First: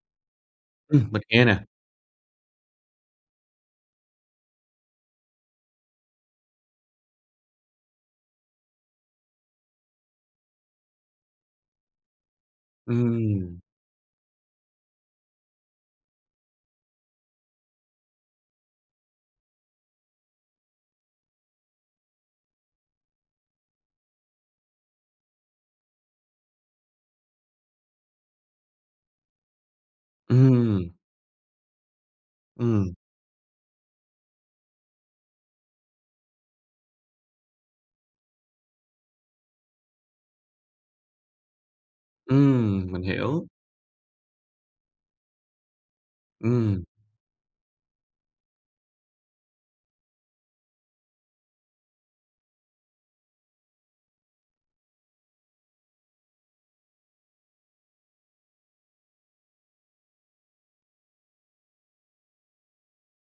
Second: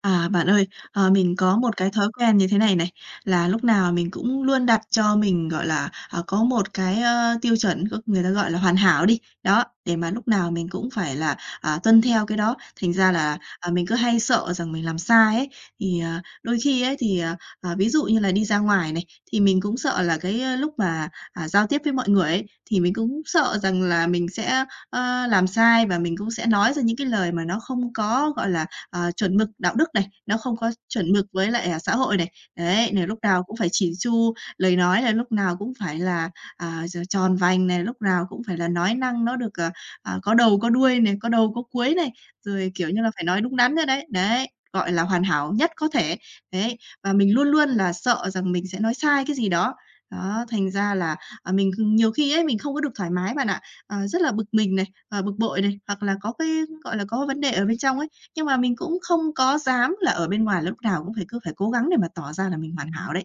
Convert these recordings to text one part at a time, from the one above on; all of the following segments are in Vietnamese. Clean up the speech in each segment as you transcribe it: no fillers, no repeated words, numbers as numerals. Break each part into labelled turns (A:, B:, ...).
A: À, bạn ơi,
B: Mình
A: mình
B: nghe
A: có
B: nè.
A: một cái thói quen như thế này này, là lúc nào mình cũng luôn đặt cho mình, gọi là, à, có một cái, tiêu chuẩn, có người ta gọi là hoàn hảo đi, đó, để mà lúc nào mình cũng phải là, à, tuân theo cái đó. Thành ra là,
B: Ừm,
A: à, mình cứ hay sợ rằng mình làm sai ấy, thì, à, đôi khi ấy thì, à, ví dụ như là đi ra ngoài này, thì mình cũng sợ là cái, lúc mà, à, giao tiếp với mọi người ấy, thì mình cũng sợ rằng là mình sẽ, làm sai và mình cũng sẽ nói ra những cái lời mà nó không có, gọi là, à, chuẩn mực đạo đức này, nó không có
B: ừm,
A: chuẩn mực với lại, à, xã hội này. Đấy,
B: ừm,
A: nà lúc nào cũng phải chỉn chu, lời nói là lúc nào cũng phải là, à, tròn vành này, lúc nào cũng phải là nói năng nó được, à, có đầu có đuôi này, có đầu có cuối này, rồi, kiểu
B: mình
A: như là, phải nói
B: hiểu.
A: đúng đắn nữa đấy. Đấy, gọi là hoàn hảo nhất có thể. Đấy,
B: Ừm,
A: và mình luôn luôn là sợ rằng mình sẽ nói sai cái gì đó. Đó, thành ra là, à, mình nhiều khi ấy, mình không có được thoải mái bạn ạ, à, rất là bực mình này, à, bực bội này, hoặc là có cái, gọi là, có vấn đề ở bên trong ấy, nhưng mà mình cũng không có dám là ở bên ngoài lúc nào cũng phải cứ phải cố gắng để mà tỏ ra là mình hoàn hảo đấy.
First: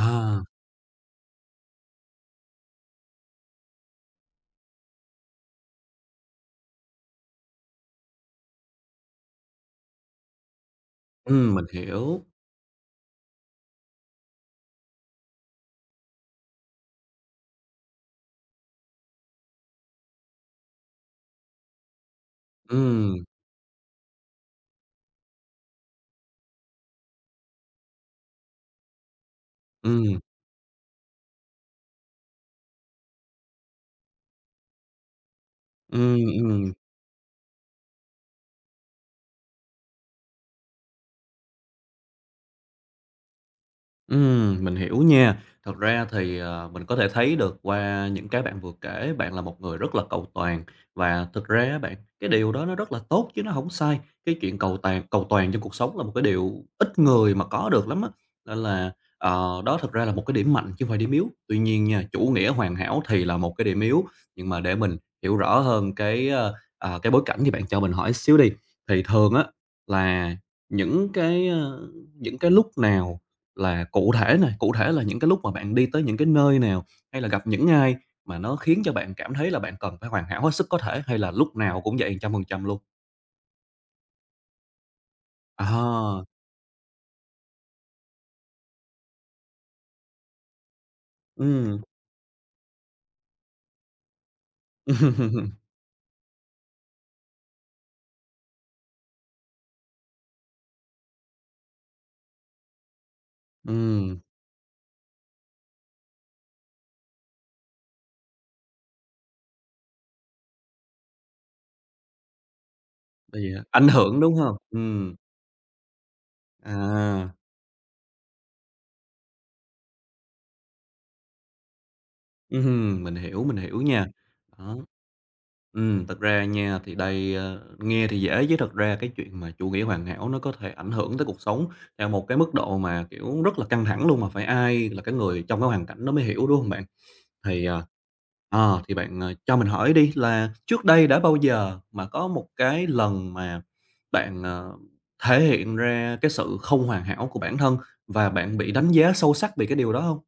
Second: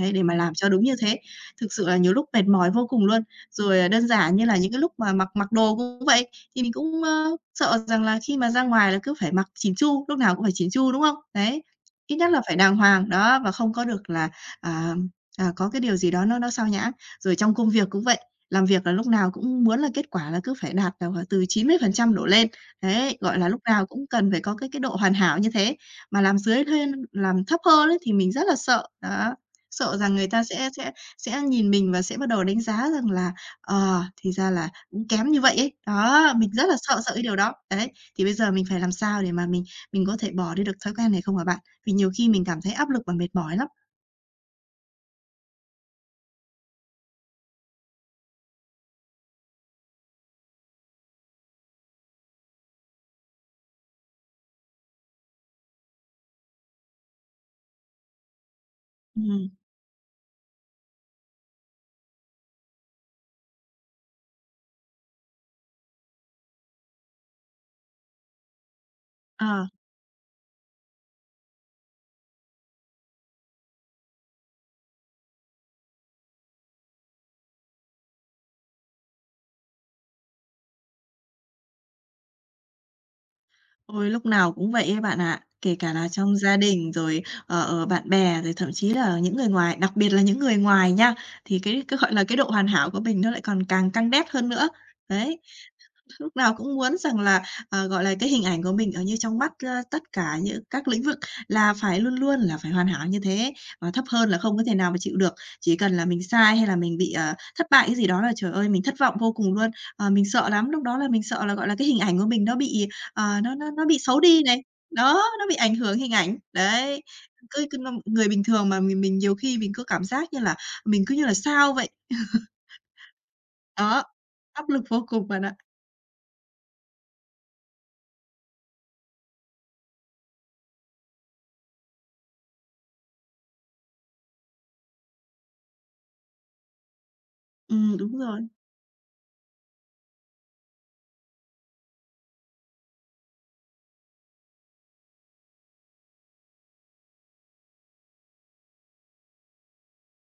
A: Đấy, để mà làm cho đúng như thế. Thực sự là nhiều lúc mệt mỏi vô cùng luôn. Rồi, à, đơn giản như là những cái lúc mà mặc mặc đồ cũng vậy, thì mình cũng, sợ rằng là khi mà ra ngoài là cứ phải mặc chỉn chu, lúc nào cũng phải chỉn chu, đúng không? Đấy,
B: mình
A: ít
B: hiểu.
A: nhất là phải đàng hoàng, đó, và không có được là, à, à, có cái điều gì đó nó sao nhãng. Rồi trong công việc cũng vậy, làm việc là lúc nào cũng muốn là kết quả là cứ phải đạt, à, từ 90% đổ lên. Đấy,
B: Ừm,
A: gọi là, lúc nào cũng cần phải có cái độ hoàn hảo như thế, mà làm dưới lên làm thấp hơn ấy thì mình rất là sợ, đó. Sợ rằng
B: ừm,
A: người ta sẽ nhìn mình và sẽ bắt đầu đánh giá rằng là, thì ra là cũng kém như vậy ấy.
B: ừm,
A: Đó, mình rất
B: ừm.
A: là sợ sợ cái điều đó. Đấy, thì bây giờ mình phải làm sao để mà mình có thể bỏ đi được thói quen này không hả bạn? Vì nhiều khi mình cảm thấy áp lực và mệt mỏi lắm.
B: Mình hiểu nha. Thật ra thì, mình có thể thấy được qua những cái bạn vừa kể, bạn là một người rất là cầu toàn và thực ra á bạn, cái điều đó nó rất là tốt chứ nó không sai. Cái chuyện cầu toàn trong cuộc sống là một cái điều ít người mà có được lắm á, nên là,
A: Ừm,
B: đó thật ra là một cái điểm mạnh chứ không phải điểm yếu. Tuy nhiên nha, chủ nghĩa hoàn hảo thì là một cái điểm yếu, nhưng mà để mình hiểu rõ hơn cái bối cảnh thì bạn cho mình hỏi xíu đi. Thì thường á
A: ờ.
B: là những cái, ơ, những cái lúc nào là cụ thể này, cụ thể là những cái lúc mà bạn đi tới những cái nơi nào, hay là gặp những ai mà nó khiến cho bạn cảm thấy là bạn cần phải hoàn hảo hết sức có thể, hay là lúc nào cũng vậy 100% luôn?
A: Ôi, lúc nào cũng vậy ấy bạn ạ. Kể cả là
B: À,
A: trong gia đình rồi, bạn bè, rồi thậm chí là những người ngoài, đặc biệt là những người ngoài nha, thì
B: ừm,
A: cái, gọi là, cái độ hoàn hảo của mình nó lại còn càng căng đét hơn nữa. Đấy. Lúc nào cũng muốn rằng là, gọi là, cái hình ảnh của mình ở như trong mắt, tất cả những các lĩnh vực là phải luôn luôn là phải hoàn hảo như thế, và thấp
B: ừm,
A: hơn là không có thể nào mà chịu được. Chỉ cần là mình sai hay là mình bị, thất bại cái gì đó là, trời ơi, mình thất vọng vô cùng luôn. Mình sợ lắm, lúc đó là mình sợ là, gọi là, cái hình ảnh của mình nó bị,
B: tại vì
A: nó
B: ảnh
A: bị
B: hưởng,
A: xấu
B: đúng
A: đi
B: không?
A: này, đó, nó bị ảnh hưởng hình ảnh. Đấy,
B: À,
A: cứ cứ người bình thường mà mình nhiều khi mình cứ cảm giác như là mình cứ như là sao vậy.
B: mình hiểu
A: Đó,
B: nha.
A: áp
B: Đó,
A: lực vô cùng bạn ạ.
B: thật ra nha thì đây, ơ, nghe thì dễ chứ thật ra cái chuyện mà chủ nghĩa hoàn hảo nó có thể ảnh hưởng tới cuộc sống theo một cái mức độ mà, kiểu, rất là căng thẳng luôn, mà phải ai là cái người trong cái hoàn cảnh đó mới hiểu, đúng không bạn? Thì, ờ,
A: Đúng rồi.
B: thì bạn, cho mình hỏi đi là trước đây đã bao giờ mà có một cái lần mà bạn, thể hiện ra cái sự không hoàn hảo của bản thân và bạn bị đánh giá sâu sắc vì cái điều đó không?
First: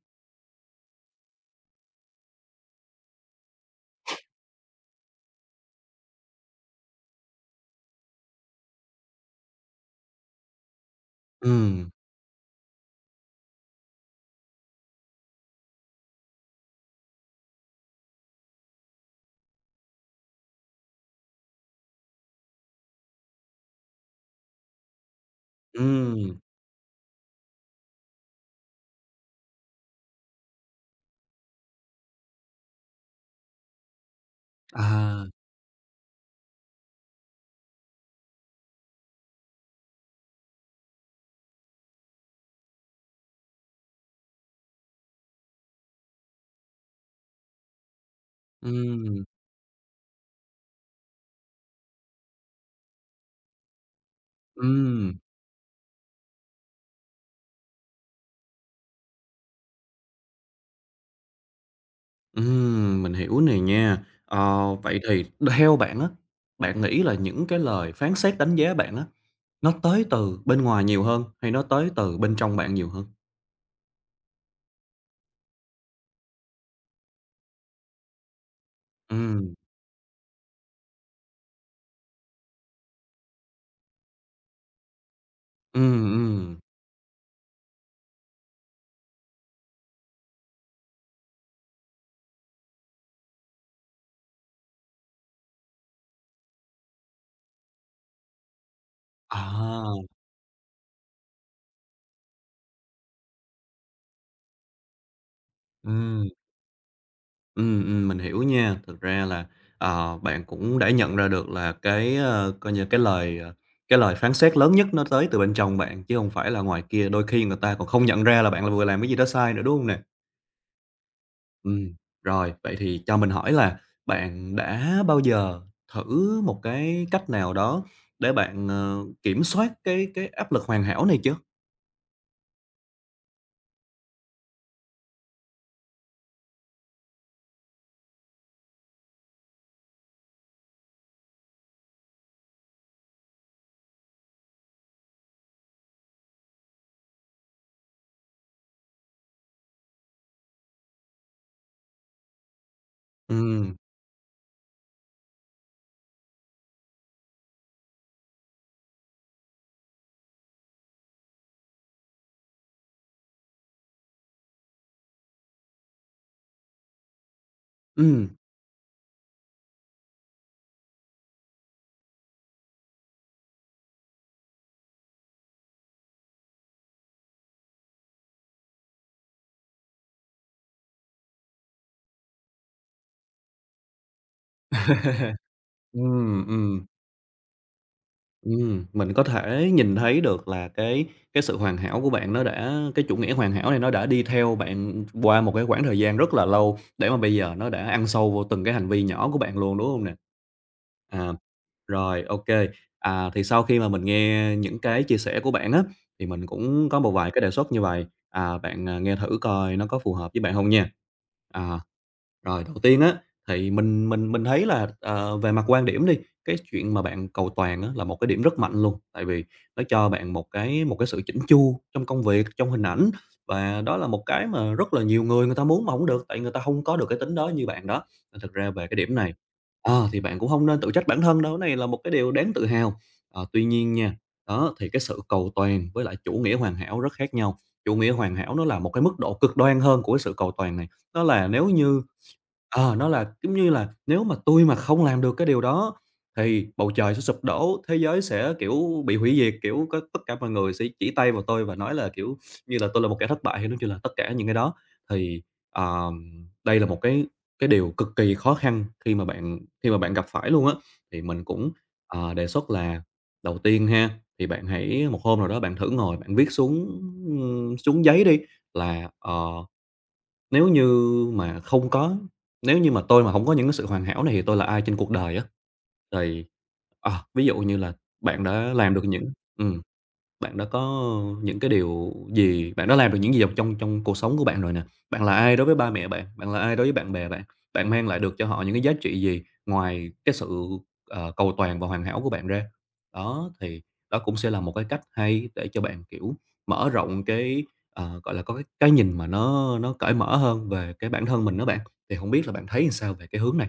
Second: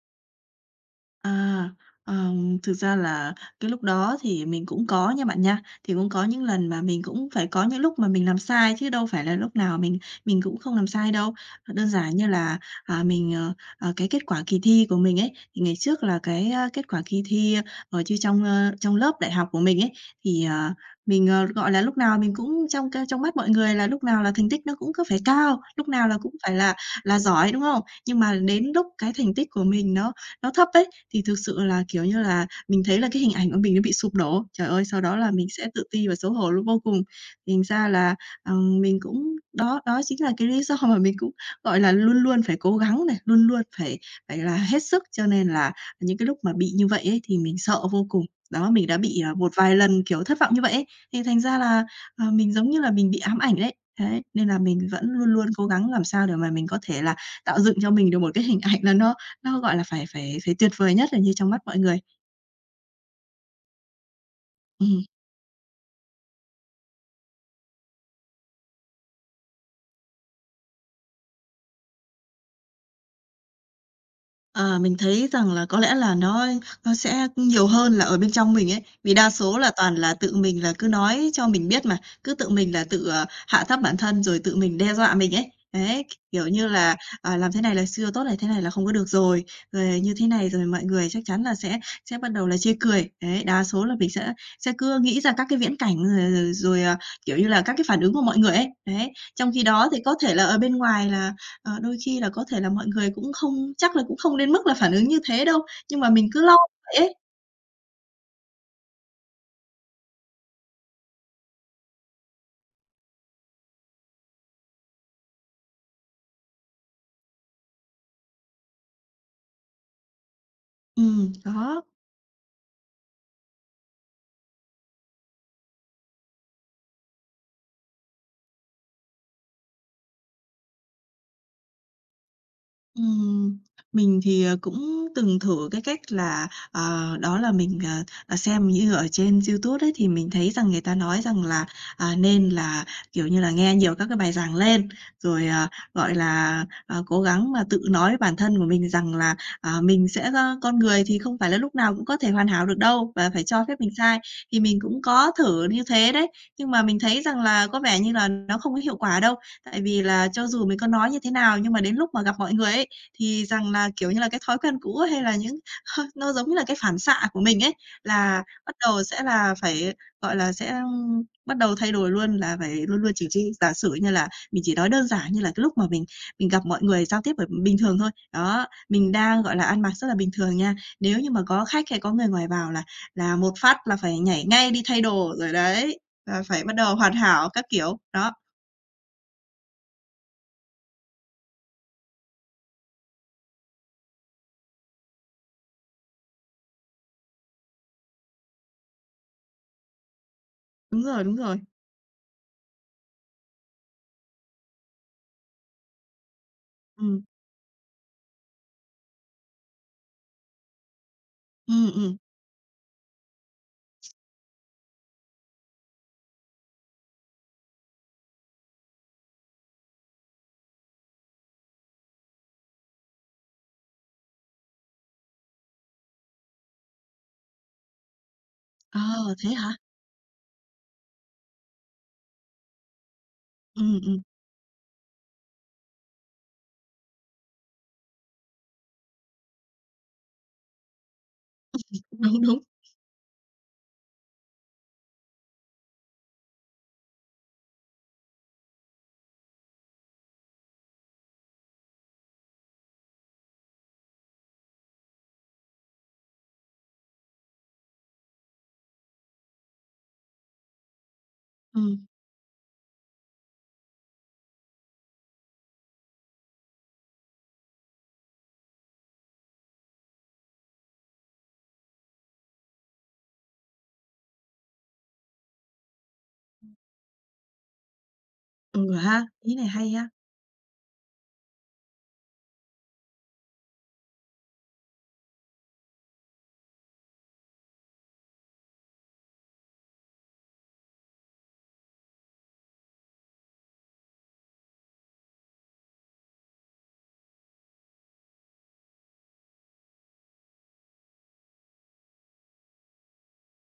A: À, thực ra là cái lúc đó thì mình cũng có nha bạn nha. Thì cũng có những lần mà mình cũng phải có những lúc mà mình làm sai chứ đâu phải là lúc nào mình cũng không làm sai đâu. Đơn
B: Ừm,
A: giản như là, à, mình, cái kết quả kỳ thi của mình ấy, thì ngày trước là cái, kết quả kỳ thi ở chứ trong, trong lớp đại học của mình ấy, thì, mình, gọi là, lúc nào mình cũng trong trong mắt mọi người là lúc nào là thành tích nó cũng cứ phải cao, lúc nào là cũng
B: ừm,
A: phải là giỏi, đúng không? Nhưng mà đến lúc cái thành tích của mình nó thấp ấy, thì thực sự là, kiểu như là, mình thấy là cái hình ảnh của mình nó bị sụp đổ. Trời ơi, sau đó
B: à,
A: là mình sẽ tự ti và xấu hổ luôn vô cùng. Thành ra là, mình cũng đó, đó chính là cái lý do mà mình cũng, gọi là, luôn luôn phải cố gắng này, luôn luôn phải phải là hết sức, cho nên là những cái lúc mà bị như vậy ấy thì mình sợ vô cùng. Đó, mình đã bị,
B: ừm,
A: à, một vài lần, kiểu, thất vọng như vậy ấy, thì thành ra là, mình giống như là mình bị ám ảnh đấy. Đấy, nên là mình vẫn
B: ừm,
A: luôn luôn cố gắng làm sao để mà mình có thể là tạo dựng cho mình được một cái hình ảnh là nó, gọi là, phải phải phải tuyệt vời nhất là như trong mắt mọi người.
B: mình hiểu này nha. Ờ, vậy
A: Ừm.
B: thì theo bạn á, bạn nghĩ là những cái lời phán xét đánh giá bạn á, nó tới từ bên ngoài nhiều hơn hay nó tới từ bên trong bạn nhiều hơn?
A: Ờ, mình thấy rằng là có lẽ là nó sẽ nhiều hơn là ở bên trong mình ấy, vì đa
B: Ừm,
A: số là toàn là tự mình là cứ nói cho mình biết mà, cứ tự mình là tự, hạ thấp bản thân rồi tự mình đe dọa mình ấy.
B: ừm,
A: Đấy, kiểu
B: ừm.
A: như là, à, làm thế này là chưa tốt này, thế này là không có được rồi, rồi như thế này rồi mọi người chắc chắn là sẽ bắt đầu là chê cười. Đấy, đa số là mình sẽ cứ nghĩ ra các cái viễn cảnh rồi rồi, à, kiểu như là, các cái phản ứng của mọi người ấy. Đấy, trong khi đó
B: À,
A: thì có thể là ở bên ngoài là đôi khi là có thể là mọi người cũng không chắc là cũng không đến mức là phản ứng như thế đâu, nhưng mà
B: ừm,
A: mình cứ lo vậy ấy.
B: mình hiểu nha. Thực ra là, bạn cũng đã nhận ra được là coi như cái lời phán xét lớn nhất nó tới từ bên trong bạn, chứ không phải là ngoài kia, đôi khi người ta còn không nhận ra là bạn là vừa làm cái gì đó sai nữa, đúng không nè?
A: Đó.
B: Ừm, rồi, vậy thì cho mình hỏi là bạn đã bao giờ thử một cái cách nào đó để bạn, kiểm soát cái áp lực hoàn hảo này chưa?
A: Ừm, mình thì, cũng từng thử cái cách là, đó là mình, xem như ở trên YouTube đấy thì mình thấy rằng người ta nói rằng là, à, nên là, kiểu như là, nghe nhiều các cái bài giảng lên, rồi, gọi là, cố gắng mà tự nói với bản thân của mình rằng là, à, mình sẽ con người thì không phải là lúc nào cũng có thể hoàn hảo được đâu và phải cho
B: Ừm,
A: phép mình sai. Thì mình cũng có thử như thế đấy, nhưng mà mình thấy rằng là có vẻ như là nó không có hiệu quả đâu. Tại vì là cho dù mình có nói như thế nào nhưng mà đến lúc mà gặp mọi người ấy, thì rằng là, kiểu như là, cái thói quen cũ hay là những hơi nó giống như là cái phản xạ của mình ấy,
B: ừm.
A: là bắt đầu sẽ là phải, gọi là, sẽ, bắt đầu thay đổi luôn là phải luôn luôn chỉ chi giả sử như là mình chỉ nói đơn giản như là cái lúc mà mình gặp mọi người giao tiếp bình thường thôi. Đó, mình đang, gọi là, ăn mặc rất là bình thường nha, nếu như mà có khách hay có người ngoài vào là một phát là phải nhảy ngay đi thay đồ rồi đấy, là
B: Ừm,
A: phải bắt
B: ừm.
A: đầu hoàn hảo các kiểu. Đó,
B: Mình có thể nhìn thấy được là cái sự hoàn hảo của bạn nó đã cái chủ nghĩa hoàn hảo này nó đã đi theo bạn qua một cái quãng thời gian rất là lâu để mà bây giờ nó đã ăn sâu vô từng cái hành vi nhỏ của bạn luôn, đúng không nè?
A: đúng rồi,
B: À,
A: đúng rồi.
B: rồi, ok. À, thì sau khi mà mình nghe những cái chia sẻ của bạn á, thì mình cũng có một
A: Ừm,
B: vài cái đề xuất như vậy à, bạn, à, nghe thử coi nó có phù hợp với bạn không nha. À
A: ừm, ừm.
B: rồi, đầu tiên á, thì mình thấy là, về mặt quan điểm đi, cái chuyện mà bạn cầu toàn á là một cái điểm rất mạnh luôn, tại vì nó cho bạn một cái sự chỉnh chu trong công việc, trong hình ảnh, và đó là một cái mà rất là nhiều người người ta muốn mà hổng được, tại người ta không có được cái tính đó như bạn đó. Nên thực ra về cái điểm này,
A: Ờ, thế hả?
B: thì bạn cũng không nên tự trách bản thân đâu, cái này là một cái điều đáng tự hào. Ờ, tuy nhiên
A: Ừm,
B: nha,
A: ừm.
B: đó, thì cái sự cầu toàn với lại chủ nghĩa hoàn hảo rất khác nhau. Chủ nghĩa hoàn hảo nó là một cái mức độ cực đoan hơn của cái sự cầu toàn này, đó là nếu như
A: Đúng, đúng.
B: Nó là, giống như là, nếu mà tôi mà không làm được cái điều đó thì bầu trời sẽ sụp đổ, thế giới sẽ, kiểu, bị hủy diệt, kiểu, có tất cả mọi người sẽ chỉ tay vào tôi và nói là, kiểu như là, tôi là một kẻ thất bại hay nói chung là tất cả những cái đó. Thì, đây là một cái điều cực kỳ khó khăn khi mà bạn gặp phải luôn á. Thì mình cũng,
A: Ừm,
B: đề xuất là đầu tiên ha, thì bạn hãy một hôm nào đó bạn thử ngồi bạn viết xuống giấy đi là, nếu như mà không có nếu như mà tôi mà không có những cái sự hoàn hảo này thì tôi là ai trên cuộc đời á? Thì, ví dụ như là bạn đã
A: ừ
B: làm được
A: ha,
B: những
A: ý này
B: ừm.
A: hay á.
B: Bạn đã có những cái điều gì, bạn đã làm được những gì trong trong cuộc sống của bạn rồi nè? Bạn là ai đối với ba mẹ bạn? Bạn là ai đối với bạn bè bạn? Bạn mang lại được cho họ những cái giá trị gì ngoài cái sự, cầu toàn và hoàn hảo của bạn ra? Đó, thì đó cũng sẽ là một cái cách hay để cho bạn, kiểu, mở rộng cái, gọi là, có cái nhìn mà nó cởi mở hơn về cái bản thân mình đó bạn. Thì không biết là bạn thấy làm sao về cái hướng này?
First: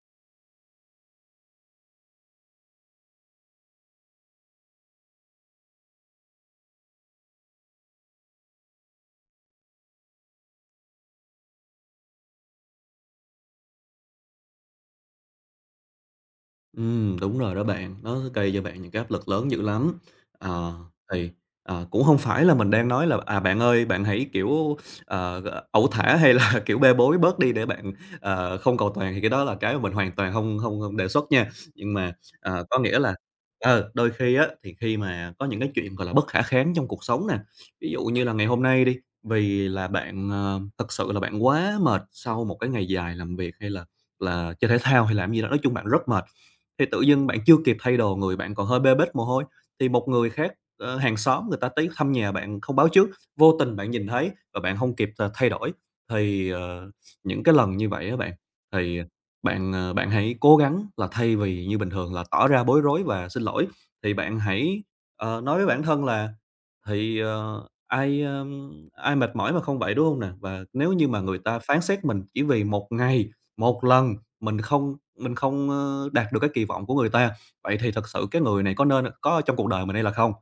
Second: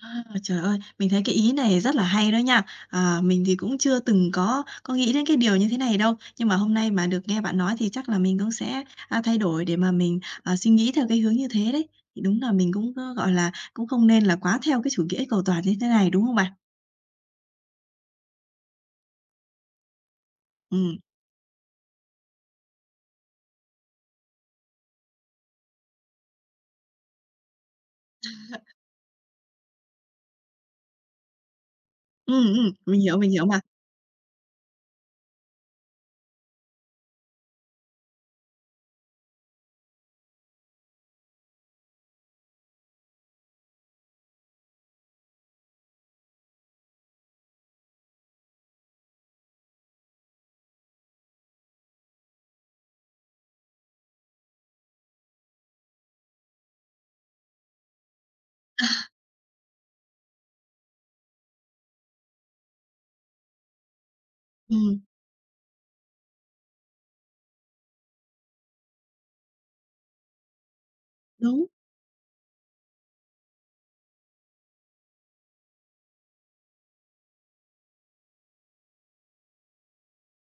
A: À, trời ơi, mình thấy cái ý này rất là hay đó nha. À, mình thì cũng chưa từng có nghĩ đến cái điều như thế này đâu, nhưng mà hôm nay mà được nghe bạn nói thì chắc là mình cũng sẽ, thay đổi để mà mình, à, suy nghĩ theo cái hướng như thế đấy. Thì đúng là mình cũng có, gọi là, cũng không nên là quá theo cái chủ nghĩa cầu toàn như thế này, đúng không bạn?
B: Đúng rồi đó bạn, nó sẽ gây cho bạn những cái áp lực lớn dữ lắm. Ờ,
A: Ừm,
B: thì, cũng không phải là mình đang nói là "À, bạn ơi, bạn hãy, kiểu, ờ, ẩu thả hay là, kiểu, bê bối bớt đi để bạn, không cầu toàn" thì cái đó là cái mà mình hoàn toàn không không hông đề xuất nha. Nhưng mà, có nghĩa là,
A: mình hiểu mà.
B: đôi khi á, thì khi mà có những cái chuyện, gọi là, bất khả kháng trong cuộc sống nè, ví dụ như là ngày hôm nay đi, vì là bạn, thực sự là bạn quá mệt sau một cái ngày dài làm việc hay là chơi thể thao hay làm gì đó, nói chung bạn rất mệt, thì tự dưng bạn chưa kịp thay đồ, người bạn còn hơi bê bết mồ hôi, thì một người khác, hàng xóm người ta tới thăm nhà bạn không báo trước, vô tình bạn nhìn thấy và bạn không kịp, thay đổi. Thì, những cái lần như vậy á bạn, thì bạn hãy cố gắng là thay vì như bình thường là tỏ ra bối rối và xin lỗi, thì bạn hãy,
A: Ừm,
B: nói với bản thân là thì, ai mệt mỏi mà không vậy, đúng không nè? Và nếu như mà người ta
A: đúng.
B: phán xét mình chỉ vì một ngày, một lần mình không, đạt được cái kỳ vọng của người ta, vậy thì thật sự cái người này có nên có trong cuộc đời mình hay là không?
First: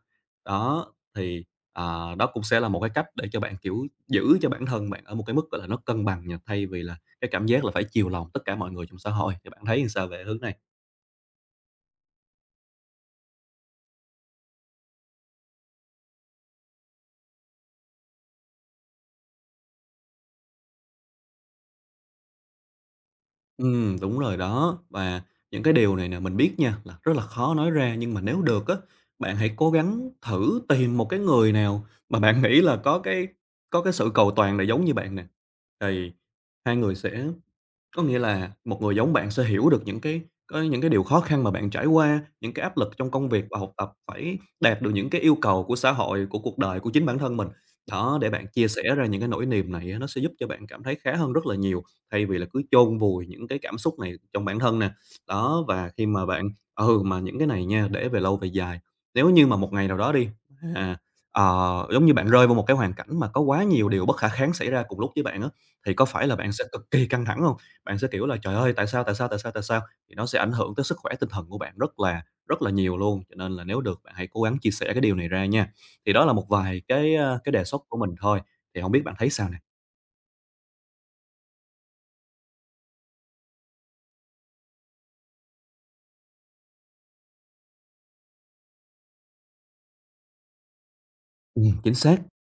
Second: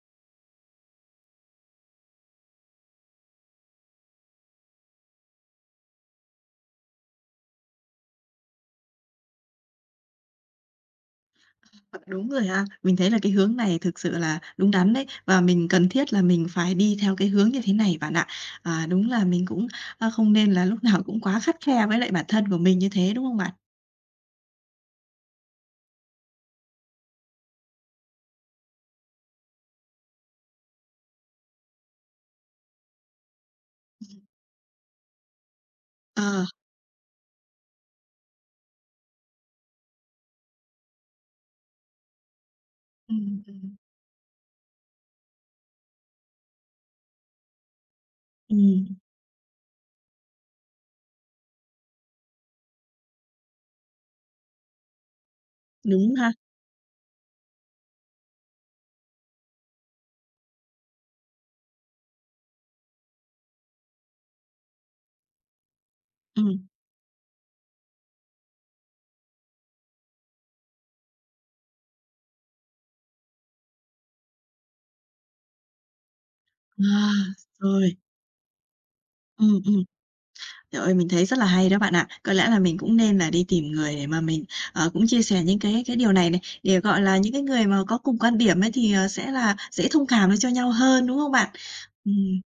B: Đó, thì, đó cũng sẽ là một cái cách để cho bạn, kiểu, giữ cho bản thân bạn ở một cái mức, gọi là, nó cân bằng nha, thay vì là cái cảm giác là phải chiều lòng tất cả mọi người trong xã hội. Thì bạn thấy làm sao về hướng này?
A: Ờ, đúng rồi ha. Mình thấy là cái hướng này thực sự là đúng đắn đấy, và mình cần thiết là mình phải đi theo cái hướng như thế này bạn ạ. À, đúng là mình cũng, không nên là lúc nào cũng quá khắt khe với lại bản thân của mình như thế, đúng không bạn?
B: Ừ, đúng rồi đó. Và những cái điều này nè, mình biết nha, là rất là khó nói ra, nhưng mà nếu được á, bạn hãy cố gắng thử tìm một cái người nào mà bạn nghĩ là có cái sự cầu toàn là giống như bạn nè, thì
A: Ờ,
B: hai người sẽ có nghĩa là một người giống bạn sẽ hiểu được những cái có những cái điều khó khăn mà bạn trải qua, những cái áp lực trong công
A: ừm,
B: việc và học
A: ừm,
B: tập, phải đạt được những cái yêu cầu của xã hội, của cuộc đời, của chính bản thân mình. Đó, để bạn chia sẻ
A: ừm,
B: ra những cái nỗi niềm này á, nó sẽ giúp cho bạn cảm thấy khá hơn rất là nhiều, thay vì là cứ chôn vùi những cái cảm xúc này trong bản thân nè. Đó, và khi
A: đúng
B: mà
A: ha,
B: bạn mà những cái này nha, để về lâu về dài, nếu như mà một ngày nào đó đi, à, giống như bạn rơi vào một cái hoàn cảnh mà có quá nhiều điều bất khả kháng xảy ra cùng lúc với bạn á, thì có phải là bạn sẽ
A: ừm,
B: cực kỳ căng thẳng không, bạn sẽ, kiểu là "Trời ơi, tại sao, tại sao, tại sao, tại sao?" Thì nó sẽ ảnh hưởng tới sức khỏe tinh thần của bạn rất là nhiều luôn, cho nên là nếu được bạn hãy cố gắng chia sẻ cái điều này ra nha. Thì đó là một vài
A: à,
B: cái đề xuất
A: rồi,
B: của mình thôi, thì không biết bạn thấy sao nè?
A: ừm. Trời ơi, mình thấy rất là hay đó bạn ạ. Có lẽ là mình cũng nên là đi tìm người để mà mình, cũng chia sẻ những cái điều này này, để, gọi là, những cái người mà có cùng quan điểm ấy thì, sẽ là dễ thông cảm được cho nhau hơn, đúng không bạn?
B: Chính xác,
A: Ừm.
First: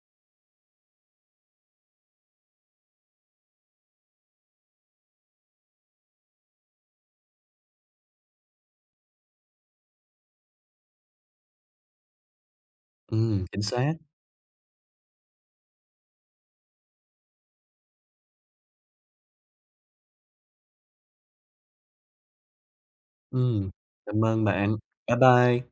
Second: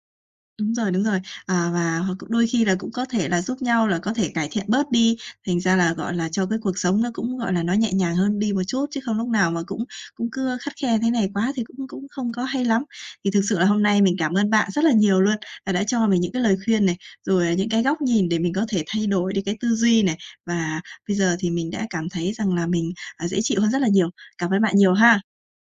A: Đúng rồi, đúng rồi. À, và hoặc cũng đôi khi là cũng có thể là giúp nhau là có thể cải thiện bớt đi, thành ra là, gọi là, cho cái cuộc sống nó cũng, gọi là, nó nhẹ nhàng hơn đi một chút, chứ không lúc nào mà cũng cũng cứ khắt khe thế này quá thì cũng cũng không có hay lắm. Thì thực sự
B: chính
A: là hôm
B: xác,
A: nay mình cảm ơn bạn rất là nhiều luôn, là đã cho mình những cái lời khuyên này, rồi những cái góc nhìn để mình có thể thay đổi đi cái tư duy này, và bây giờ thì mình đã cảm thấy rằng là mình, à, dễ chịu
B: ừm.
A: hơn rất là nhiều.
B: Cảm ơn
A: Cảm ơn bạn
B: bạn.
A: nhiều
B: Bye
A: ha.
B: bye.